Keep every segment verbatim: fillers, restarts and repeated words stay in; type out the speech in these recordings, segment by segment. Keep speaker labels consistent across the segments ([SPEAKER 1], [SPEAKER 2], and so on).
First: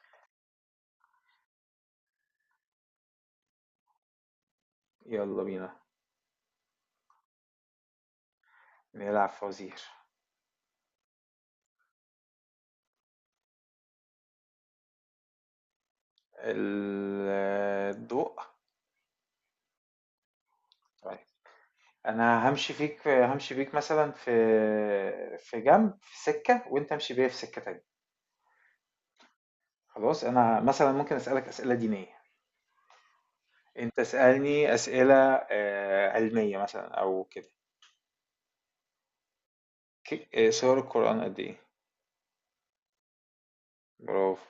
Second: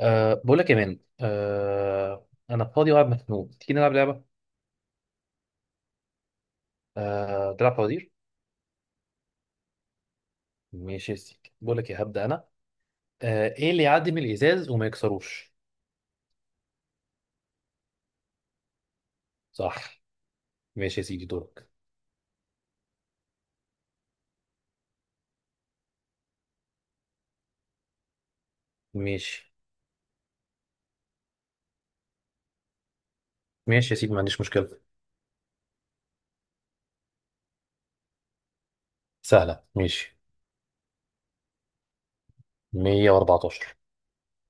[SPEAKER 1] أه بقول لك يا مان، أه انا فاضي وقاعد مخنوق، تيجي نلعب لعبه؟
[SPEAKER 2] يلا بينا.
[SPEAKER 1] أه تلعب فوازير.
[SPEAKER 2] نلعب فوازير.
[SPEAKER 1] ماشي يا سيدي، بقول لك يا هبدا انا. أه ايه اللي يعدي من الازاز وما يكسروش؟
[SPEAKER 2] ال- الضوء.
[SPEAKER 1] صح. ماشي يا
[SPEAKER 2] طيب،
[SPEAKER 1] سيدي دورك.
[SPEAKER 2] انا همشي فيك، همشي بيك مثلا في في جنب، في سكة وانت امشي بيا في سكة تانية.
[SPEAKER 1] ماشي.
[SPEAKER 2] خلاص، انا مثلا ممكن اسألك اسئلة دينية.
[SPEAKER 1] ماشي
[SPEAKER 2] انت
[SPEAKER 1] يا سيدي، ما عنديش مشكله.
[SPEAKER 2] اسألني اسئلة آه، علمية مثلا او كده.
[SPEAKER 1] سهله. ماشي.
[SPEAKER 2] ك- آه، سور القرآن قد ايه؟
[SPEAKER 1] مائة وأربعة عشر.
[SPEAKER 2] برافو.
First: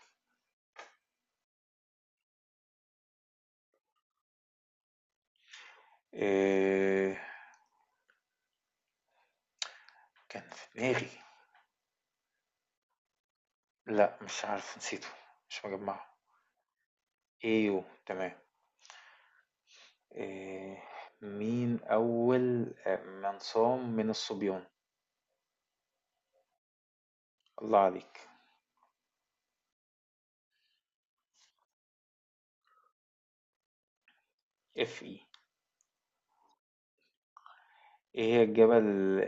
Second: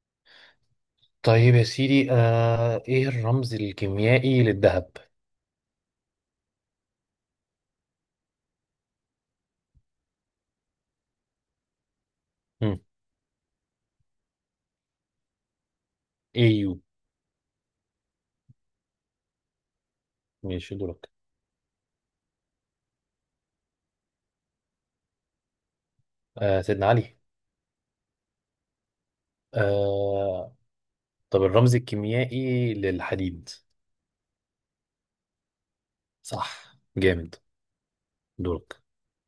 [SPEAKER 1] طيب يا سيدي، أه ايه الرمز الكيميائي للذهب؟
[SPEAKER 2] آه، كان في دماغي.
[SPEAKER 1] هم.
[SPEAKER 2] لا مش عارف، نسيته، مش مجمعه.
[SPEAKER 1] اي يو.
[SPEAKER 2] ايوه تمام.
[SPEAKER 1] ماشي
[SPEAKER 2] آه،
[SPEAKER 1] دورك.
[SPEAKER 2] مين أول آه، من صام من الصبيان؟
[SPEAKER 1] أه سيدنا علي.
[SPEAKER 2] الله عليك.
[SPEAKER 1] أه. طب الرمز الكيميائي للحديد؟
[SPEAKER 2] اف اي.
[SPEAKER 1] صح جامد.
[SPEAKER 2] ايه هي الجبل؟
[SPEAKER 1] دورك.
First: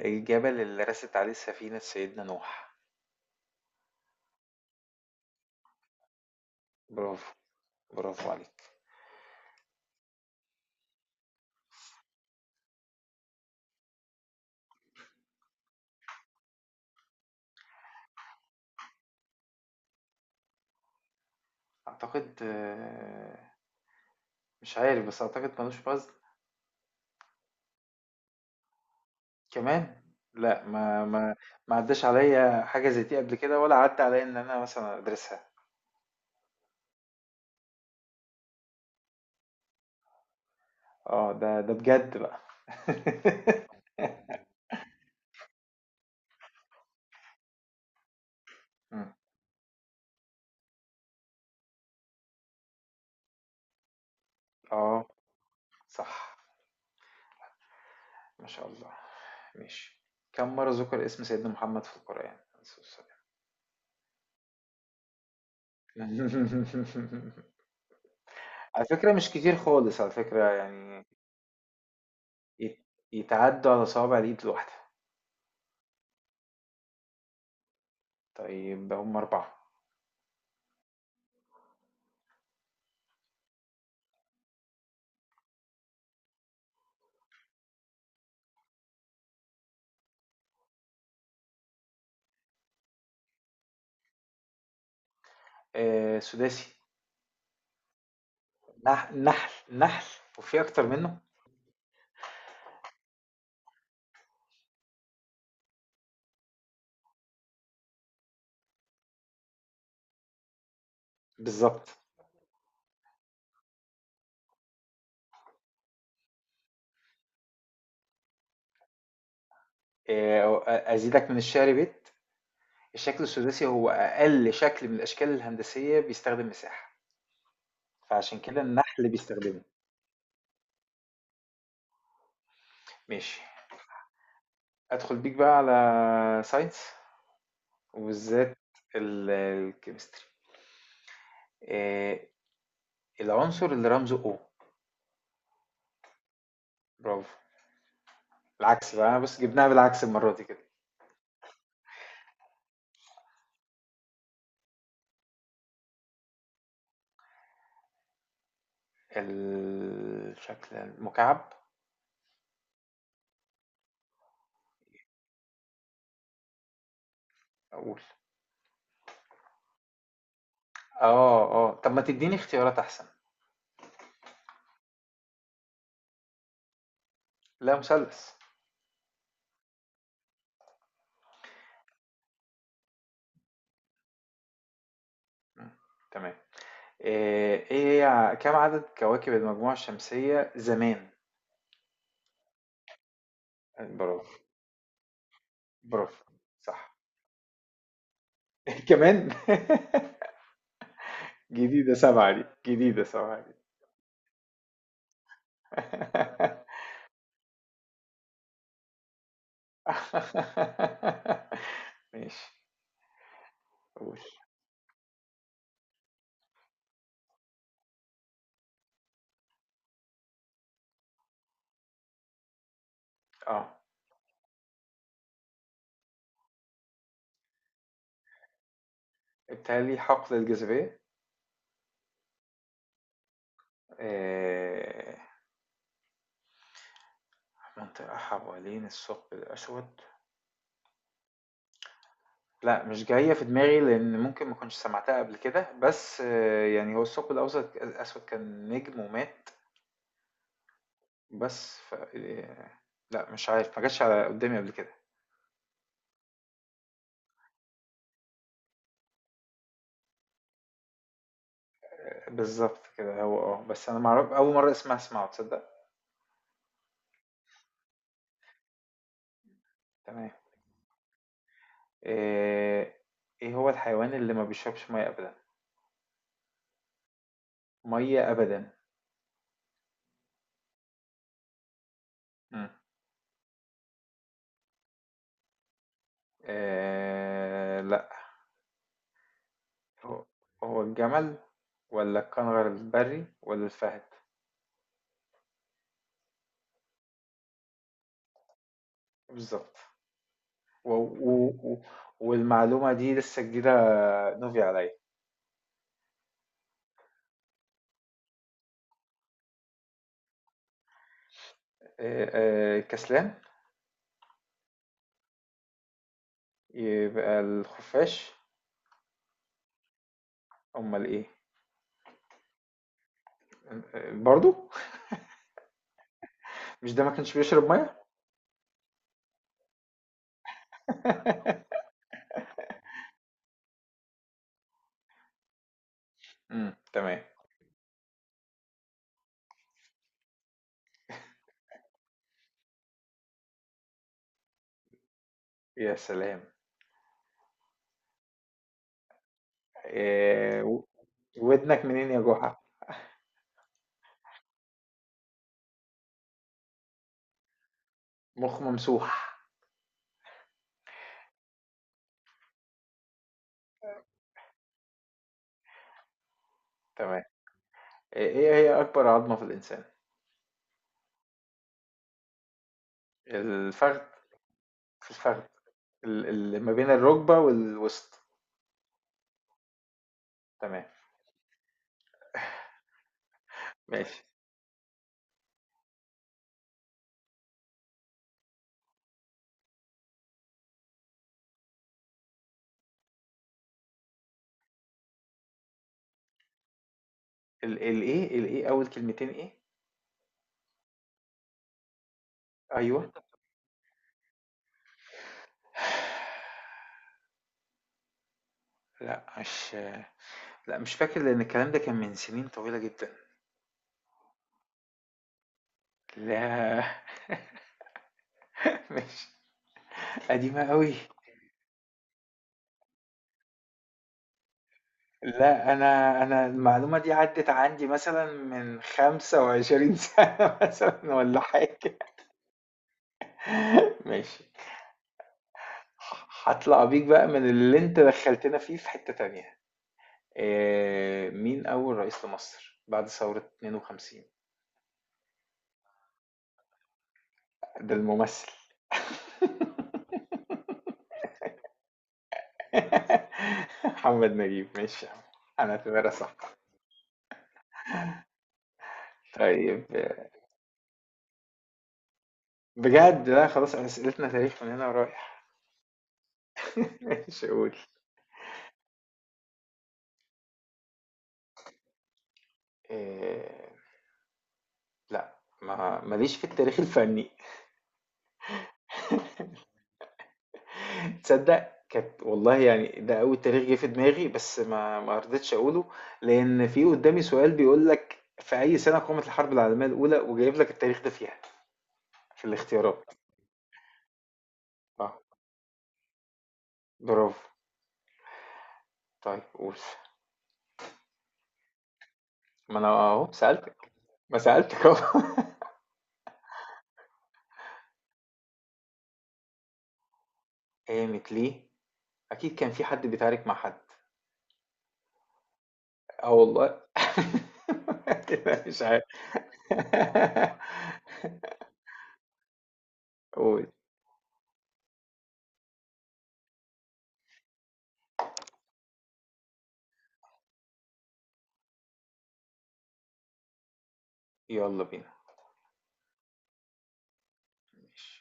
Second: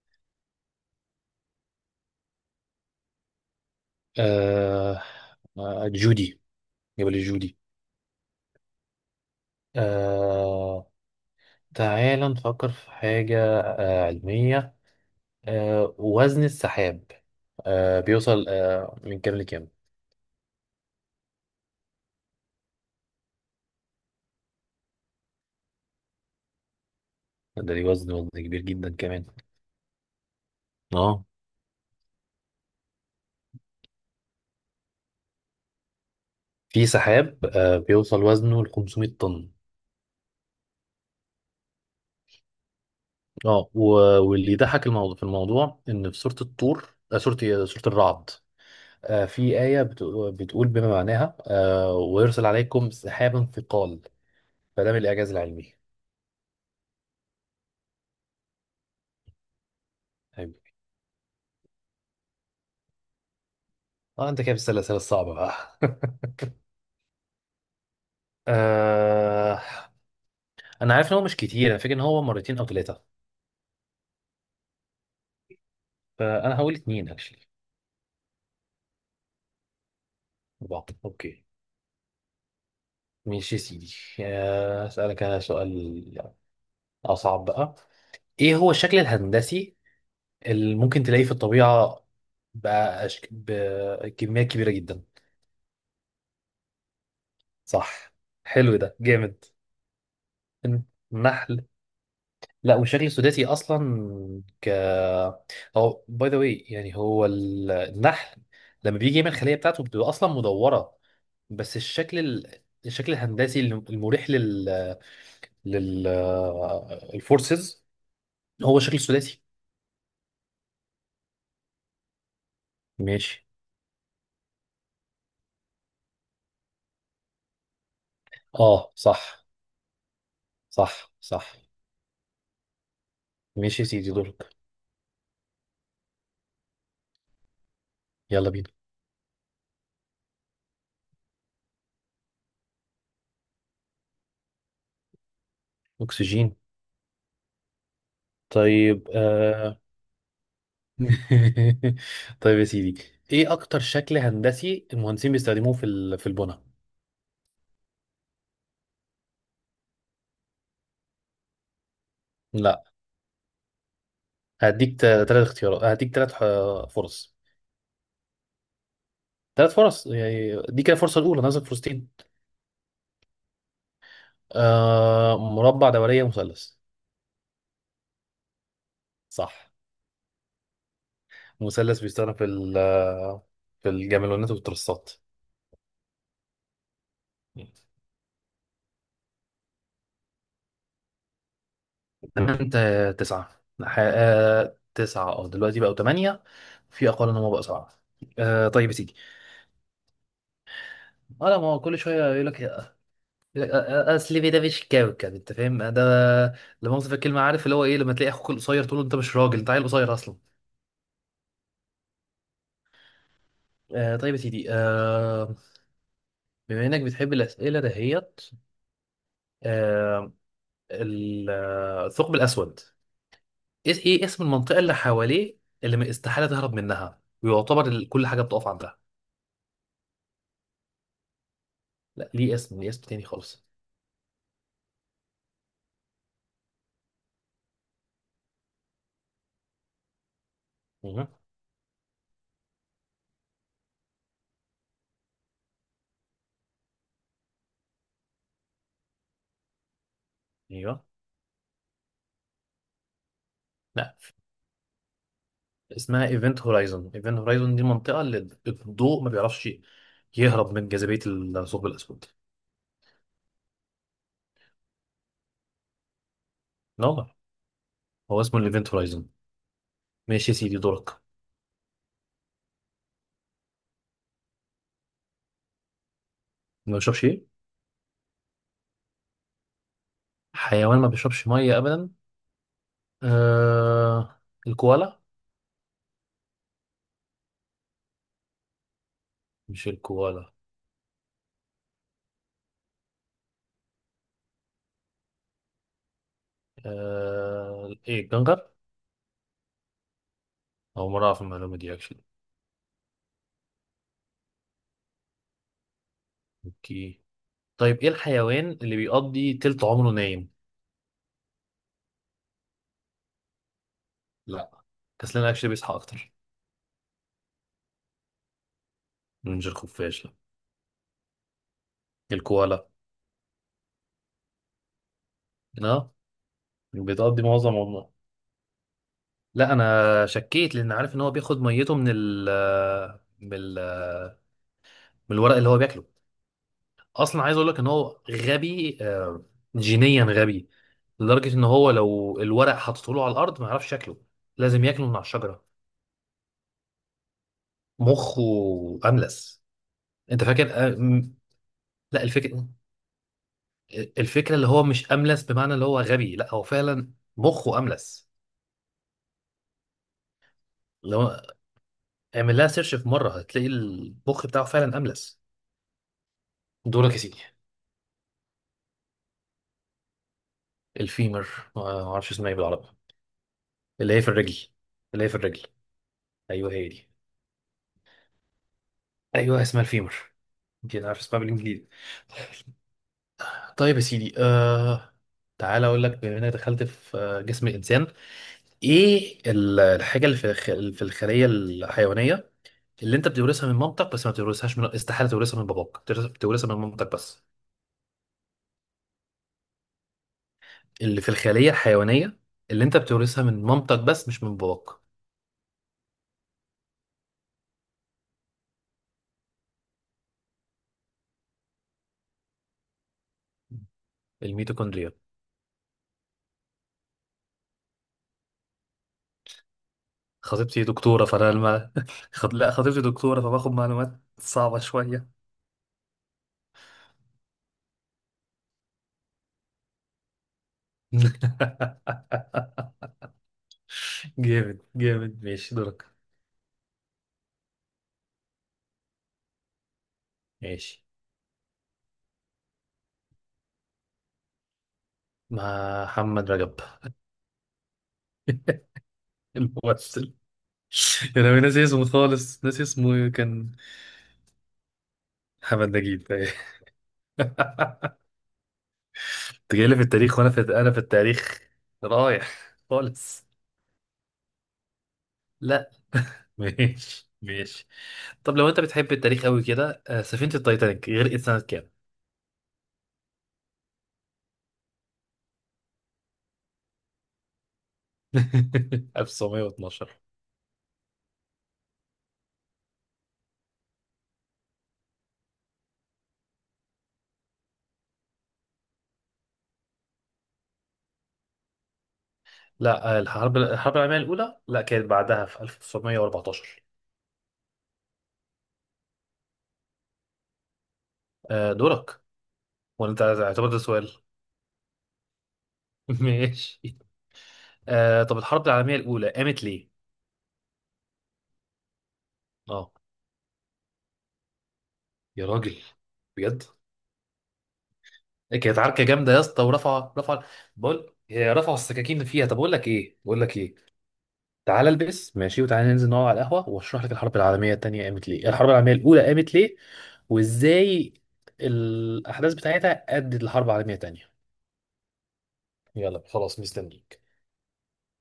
[SPEAKER 2] الجبل اللي رست عليه سفينة سيدنا نوح.
[SPEAKER 1] آه. آه، جودي. جبل
[SPEAKER 2] برافو.
[SPEAKER 1] الجودي.
[SPEAKER 2] برافو عليك.
[SPEAKER 1] آه. تعال نفكر في حاجة آه علمية. آه وزن السحاب. آه بيوصل آه من كام لكام؟
[SPEAKER 2] أعتقد آه، مش عارف، بس أعتقد ملوش وزن.
[SPEAKER 1] ده ليه وزن، وزن كبير جدا كمان.
[SPEAKER 2] كمان؟ لا، ما
[SPEAKER 1] اه.
[SPEAKER 2] ما ما عداش عليا حاجة زي دي قبل كده، ولا عدى عليا إن أنا مثلا أدرسها.
[SPEAKER 1] في سحاب آه بيوصل وزنه ل خمسمية طن.
[SPEAKER 2] اه ده ده بجد بقى.
[SPEAKER 1] اه، و- واللي يضحك الموضوع في الموضوع ان في سورة الطور، آه سورة إيه؟ سورة الرعد.
[SPEAKER 2] مم.
[SPEAKER 1] آه، في آية بتقول بتقول بما معناها آه ويرسل عليكم سحابا ثقال. فده من
[SPEAKER 2] اه
[SPEAKER 1] الإعجاز العلمي.
[SPEAKER 2] صح. ما شاء الله. ماشي. كم مرة ذُكر اسم سيدنا محمد في القرآن؟ عليه الصلاة والسلام.
[SPEAKER 1] اه انت كده بتسأل الأسئلة الصعبة بقى.
[SPEAKER 2] على فكرة مش كتير
[SPEAKER 1] آه...
[SPEAKER 2] خالص، على فكرة
[SPEAKER 1] انا
[SPEAKER 2] يعني.
[SPEAKER 1] عارف ان هو مش كتير، انا فاكر ان هو مرتين او
[SPEAKER 2] يت
[SPEAKER 1] ثلاثة.
[SPEAKER 2] يتعدّوا على صوابع الإيد الواحدة.
[SPEAKER 1] فانا هقول اتنين اكشلي
[SPEAKER 2] طيب هُم أربعة.
[SPEAKER 1] بعض. اوكي ماشي يا سيدي. آه، اسألك انا سؤال اصعب بقى. ايه هو الشكل الهندسي اللي ممكن تلاقيه في الطبيعة بقى أشك... بكميات كبيرة جدا؟
[SPEAKER 2] آآ سداسي.
[SPEAKER 1] صح. حلو ده
[SPEAKER 2] نح
[SPEAKER 1] جامد.
[SPEAKER 2] نحل، نحل. وفي أكتر منه؟
[SPEAKER 1] النحل. لا، والشكل السوداتي اصلا. ك هو باي ذا واي، يعني هو ال- النحل لما بيجي يعمل الخليه بتاعته بتبقى اصلا مدوره، بس
[SPEAKER 2] بالضبط.
[SPEAKER 1] الشكل ال... الشكل الهندسي الم- المريح لل لل الفورسز هو شكل سوداتي.
[SPEAKER 2] آآ أ أزيدك من الشعر بيت، الشكل
[SPEAKER 1] ماشي.
[SPEAKER 2] السداسي هو أقل شكل من الأشكال الهندسية بيستخدم مساحة، فعشان كده
[SPEAKER 1] اه
[SPEAKER 2] النحل
[SPEAKER 1] صح،
[SPEAKER 2] بيستخدمه.
[SPEAKER 1] صح صح.
[SPEAKER 2] ماشي.
[SPEAKER 1] ماشي يا سيدي دورك.
[SPEAKER 2] أدخل بيك بقى على science،
[SPEAKER 1] يلا
[SPEAKER 2] وبالذات
[SPEAKER 1] بينا.
[SPEAKER 2] ال- الكيمستري. آه، العنصر اللي رمزه O؟
[SPEAKER 1] اكسجين.
[SPEAKER 2] برافو. العكس بقى،
[SPEAKER 1] طيب
[SPEAKER 2] أنا بس جبناها
[SPEAKER 1] آه...
[SPEAKER 2] بالعكس المرة دي كده.
[SPEAKER 1] طيب يا سيدي، ايه اكتر شكل هندسي المهندسين بيستخدموه في ال... في البناء؟
[SPEAKER 2] الشكل المكعب.
[SPEAKER 1] لا. هديك ثلاث اختيارات، هديك ثلاث فرص
[SPEAKER 2] أقول.
[SPEAKER 1] ثلاث فرص، يعني دي كده الفرصة الأولى
[SPEAKER 2] اه
[SPEAKER 1] نازل
[SPEAKER 2] اه، طب ما
[SPEAKER 1] فرصتين.
[SPEAKER 2] تديني اختيارات أحسن.
[SPEAKER 1] آه، مربع، دورية، مثلث.
[SPEAKER 2] لا مثلث.
[SPEAKER 1] صح. مثلث بيستخدم في ال- آه، في الجاملونات والترسات.
[SPEAKER 2] مم، تمام. آه، ايه هي ع- كم عدد كواكب المجموعة الشمسية زمان؟
[SPEAKER 1] تمام انت. تسعة، ح-
[SPEAKER 2] برافو.
[SPEAKER 1] آه، تسعة، اه دلوقتي بقوا
[SPEAKER 2] برافو.
[SPEAKER 1] ثمانية.
[SPEAKER 2] صح.
[SPEAKER 1] في أقل إن هم بقوا سبعة. آه طيب يا سيدي.
[SPEAKER 2] كمان؟
[SPEAKER 1] اه لا، ما هو
[SPEAKER 2] جديدة
[SPEAKER 1] كل
[SPEAKER 2] سبعة
[SPEAKER 1] شوية
[SPEAKER 2] دي،
[SPEAKER 1] يقول لك يقول
[SPEAKER 2] جديدة سبعة دي.
[SPEAKER 1] لك، آه، آه، أصل ده مش كوكب، أنت فاهم ده؟ لما أوصف الكلمة، عارف اللي هو إيه؟ لما تلاقي أخوك القصير تقول له أنت مش راجل، أنت عيل قصير أصلا.
[SPEAKER 2] ماشي.
[SPEAKER 1] آه
[SPEAKER 2] وش؟
[SPEAKER 1] طيب يا سيدي، آه بما انك بتحب الاسئله دهيت، آه، ال- آه، الثقب الاسود.
[SPEAKER 2] اه.
[SPEAKER 1] ايه إيه اسم المنطقه اللي حواليه، اللي ما استحاله تهرب منها، ويعتبر ال- كل حاجه بتقف عندها؟
[SPEAKER 2] بالتالي حقل الجاذبية.
[SPEAKER 1] لا، ليه اسم، ليه اسم تاني خالص.
[SPEAKER 2] آه، منطقة حوالين الثقب الأسود.
[SPEAKER 1] مهم.
[SPEAKER 2] لا مش جاية في دماغي، لأن ممكن ما كنتش سمعتها قبل كده، بس آه، يعني هو الثقب الأوسط الأسود كان نجم ومات.
[SPEAKER 1] ايوه.
[SPEAKER 2] بس ف... آه، لا مش عارف، ما جاتش
[SPEAKER 1] لا،
[SPEAKER 2] على قدامي قبل كده.
[SPEAKER 1] اسمها ايفنت هورايزون. ايفنت هورايزون دي المنطقه اللي الضوء ما بيعرفش يهرب من جاذبيه الثقب الاسود.
[SPEAKER 2] بالظبط كده هو، اه، بس أنا معرف أول مرة اسمها اسمعه، تصدق.
[SPEAKER 1] لا والله، هو اسمه الايفنت هورايزون.
[SPEAKER 2] تمام.
[SPEAKER 1] ماشي يا سيدي دورك.
[SPEAKER 2] آه، إيه هو الحيوان اللي ما بيشربش مية أبدا؟
[SPEAKER 1] ما بيشربش ايه؟
[SPEAKER 2] مية أبدا.
[SPEAKER 1] حيوان ما بيشربش ميه ابدا؟
[SPEAKER 2] مم.
[SPEAKER 1] آه، الكوالا.
[SPEAKER 2] آه، لا.
[SPEAKER 1] مش
[SPEAKER 2] هو
[SPEAKER 1] الكوالا؟
[SPEAKER 2] هو الجمل، ولا الكنغر البري، ولا الفهد.
[SPEAKER 1] آه، ايه الكنغر.
[SPEAKER 2] بالظبط. و...
[SPEAKER 1] او مرة اعرف
[SPEAKER 2] و...
[SPEAKER 1] المعلومة
[SPEAKER 2] و...
[SPEAKER 1] دي اكشلي.
[SPEAKER 2] والمعلومة دي لسه جديدة. نوفي عليا.
[SPEAKER 1] اوكي. طيب ايه الحيوان اللي بيقضي تلت عمره نايم؟
[SPEAKER 2] آه، آه، كسلان.
[SPEAKER 1] لا، كسلان اكشلي بيصحى اكتر.
[SPEAKER 2] يبقى الخفاش.
[SPEAKER 1] مش الخفاش، لا.
[SPEAKER 2] امال ايه؟
[SPEAKER 1] الكوالا.
[SPEAKER 2] آه، برضو؟
[SPEAKER 1] اه.
[SPEAKER 2] مش ده ما كانش
[SPEAKER 1] بتقضي
[SPEAKER 2] بيشرب
[SPEAKER 1] معظم
[SPEAKER 2] ميه؟
[SPEAKER 1] عمره. لا انا شكيت لان عارف ان هو بياخد ميته من ال من ال من الورق اللي هو بياكله.
[SPEAKER 2] امم تمام.
[SPEAKER 1] اصلا عايز اقول لك ان هو غبي، آه، جينيا غبي، لدرجة ان هو لو الورق حطيته له على الارض ما يعرفش شكله، لازم ياكله من على الشجرة.
[SPEAKER 2] يا سلام.
[SPEAKER 1] مخه املس. انت
[SPEAKER 2] آه، و-
[SPEAKER 1] فاكر؟ أ- م-
[SPEAKER 2] ودنك منين يا
[SPEAKER 1] لا،
[SPEAKER 2] جحا.
[SPEAKER 1] الفكرة، الفكرة اللي هو مش املس بمعنى اللي هو غبي، لا هو فعلا مخه املس.
[SPEAKER 2] مخ ممسوح.
[SPEAKER 1] لو اعمل لها سيرش في مرة هتلاقي المخ بتاعه فعلا املس. دورك
[SPEAKER 2] تمام.
[SPEAKER 1] يا سيدي.
[SPEAKER 2] آه، ايه هي اكبر عظمة في الانسان؟
[SPEAKER 1] الفيمر. ما اعرفش اسمها ايه بالعربي.
[SPEAKER 2] الفخذ.
[SPEAKER 1] اللي هي في الرجل.
[SPEAKER 2] في
[SPEAKER 1] اللي هي في
[SPEAKER 2] الفخذ.
[SPEAKER 1] الرجل.
[SPEAKER 2] ال- اللي
[SPEAKER 1] ايوه
[SPEAKER 2] ما
[SPEAKER 1] هي
[SPEAKER 2] بين
[SPEAKER 1] دي.
[SPEAKER 2] الركبة والوسط.
[SPEAKER 1] ايوه اسمها الفيمر.
[SPEAKER 2] تمام.
[SPEAKER 1] يمكن عارف اسمها بالانجليزي. طيب يا
[SPEAKER 2] ماشي.
[SPEAKER 1] سيدي آه. تعالى اقول لك بما انك دخلت في آه، جسم الانسان، ايه ال- الحاجه اللي في الخ- في الخليه الحيوانيه اللي انت بتورثها من مامتك بس، ما بتورثهاش من استحاله تورثها من باباك، بتورث- بتورثها من مامتك بس؟
[SPEAKER 2] ال الإيه الإيه أول كلمتين إيه؟
[SPEAKER 1] اللي في الخليه الحيوانيه اللي انت
[SPEAKER 2] أيوه.
[SPEAKER 1] بتورثها من مامتك بس مش من باباك.
[SPEAKER 2] لأ مش لأ مش فاكر، لأن الكلام ده كان من سنين طويلة جدًا.
[SPEAKER 1] الميتوكوندريا.
[SPEAKER 2] لا. مش قديمة
[SPEAKER 1] خطيبتي
[SPEAKER 2] أوي.
[SPEAKER 1] دكتوره فانا لما خط... لا خطيبتي دكتوره فباخد معلومات صعبه شويه.
[SPEAKER 2] لأ، أنا أنا المعلومة دي عدِّت عندي مثلًا من خمسة وعشرين سنة، مثلًا والّا حاجة. ماشي.
[SPEAKER 1] جامد جامد. ماشي دورك.
[SPEAKER 2] ه هاطلع بيك بقى من اللي أنت دخّلتنا فيه في حتة تانية.
[SPEAKER 1] ماشي.
[SPEAKER 2] آآ مين أول رئيس لمصر بعد ثورة اتنين وخمسين؟
[SPEAKER 1] محمد رجب.
[SPEAKER 2] ده الممثل.
[SPEAKER 1] الممثل. انا ناسي اسمه خالص، ناسي اسمه. إيه، كان.
[SPEAKER 2] محمد نجيب، ماشي يا عم. انا
[SPEAKER 1] محمد
[SPEAKER 2] اعتبرها
[SPEAKER 1] نجيب.
[SPEAKER 2] صح.
[SPEAKER 1] انت
[SPEAKER 2] طيب.
[SPEAKER 1] جاي لي في التاريخ، وانا في انا في التاريخ رايح
[SPEAKER 2] بجد لا،
[SPEAKER 1] خالص.
[SPEAKER 2] خلاص اسئلتنا تاريخ من هنا ورايح.
[SPEAKER 1] لا ماشي
[SPEAKER 2] ماشي، اقول.
[SPEAKER 1] ماشي. طب لو انت بتحب التاريخ قوي كده، آه، سفينة التايتانيك غرقت سنة كام؟
[SPEAKER 2] إيه... لا، ما ماليش في التاريخ الفني.
[SPEAKER 1] ألف وتسعمائة واثنا عشر.
[SPEAKER 2] تصدق كانت والله، يعني ده اول تاريخ جه في دماغي، بس ما ما رضيتش اقوله، لان في قدامي سؤال بيقول لك في اي سنه قامت الحرب العالميه الاولى، وجايب لك التاريخ ده فيها في الاختيارات.
[SPEAKER 1] لا آه، الحرب الحرب العالمية الأولى لا، كانت
[SPEAKER 2] اه.
[SPEAKER 1] بعدها في ألف وتسعمائة وأربعة عشر.
[SPEAKER 2] برافو. طيب قول.
[SPEAKER 1] آه، دورك.
[SPEAKER 2] ما انا
[SPEAKER 1] ولا انت
[SPEAKER 2] اهو
[SPEAKER 1] اعتبر ده
[SPEAKER 2] سالتك.
[SPEAKER 1] سؤال؟
[SPEAKER 2] ما سالتك اهو.
[SPEAKER 1] ماشي. آه، طب الحرب العالمية الأولى قامت ليه؟
[SPEAKER 2] قامت ليه؟ أكيد كان في
[SPEAKER 1] اه،
[SPEAKER 2] حد بيتعارك مع حد.
[SPEAKER 1] يا راجل.
[SPEAKER 2] آه
[SPEAKER 1] بجد؟
[SPEAKER 2] والله
[SPEAKER 1] إيه، كانت
[SPEAKER 2] مش عارف.
[SPEAKER 1] عركه جامده يا اسطى، ورفع رفع بقول هي رفعوا السكاكين اللي فيها. طب اقول لك ايه، بقول لك
[SPEAKER 2] قُل.
[SPEAKER 1] ايه، تعالى البس ماشي، وتعالى ننزل نقعد على القهوه واشرح لك الحرب العالميه الثانيه قامت ليه، الحرب العالميه الاولى قامت ليه، وازاي الاحداث بتاعتها ادت لحرب عالميه ثانيه.
[SPEAKER 2] يالّا بينا.
[SPEAKER 1] يلا خلاص مستنيك.
[SPEAKER 2] ماشي.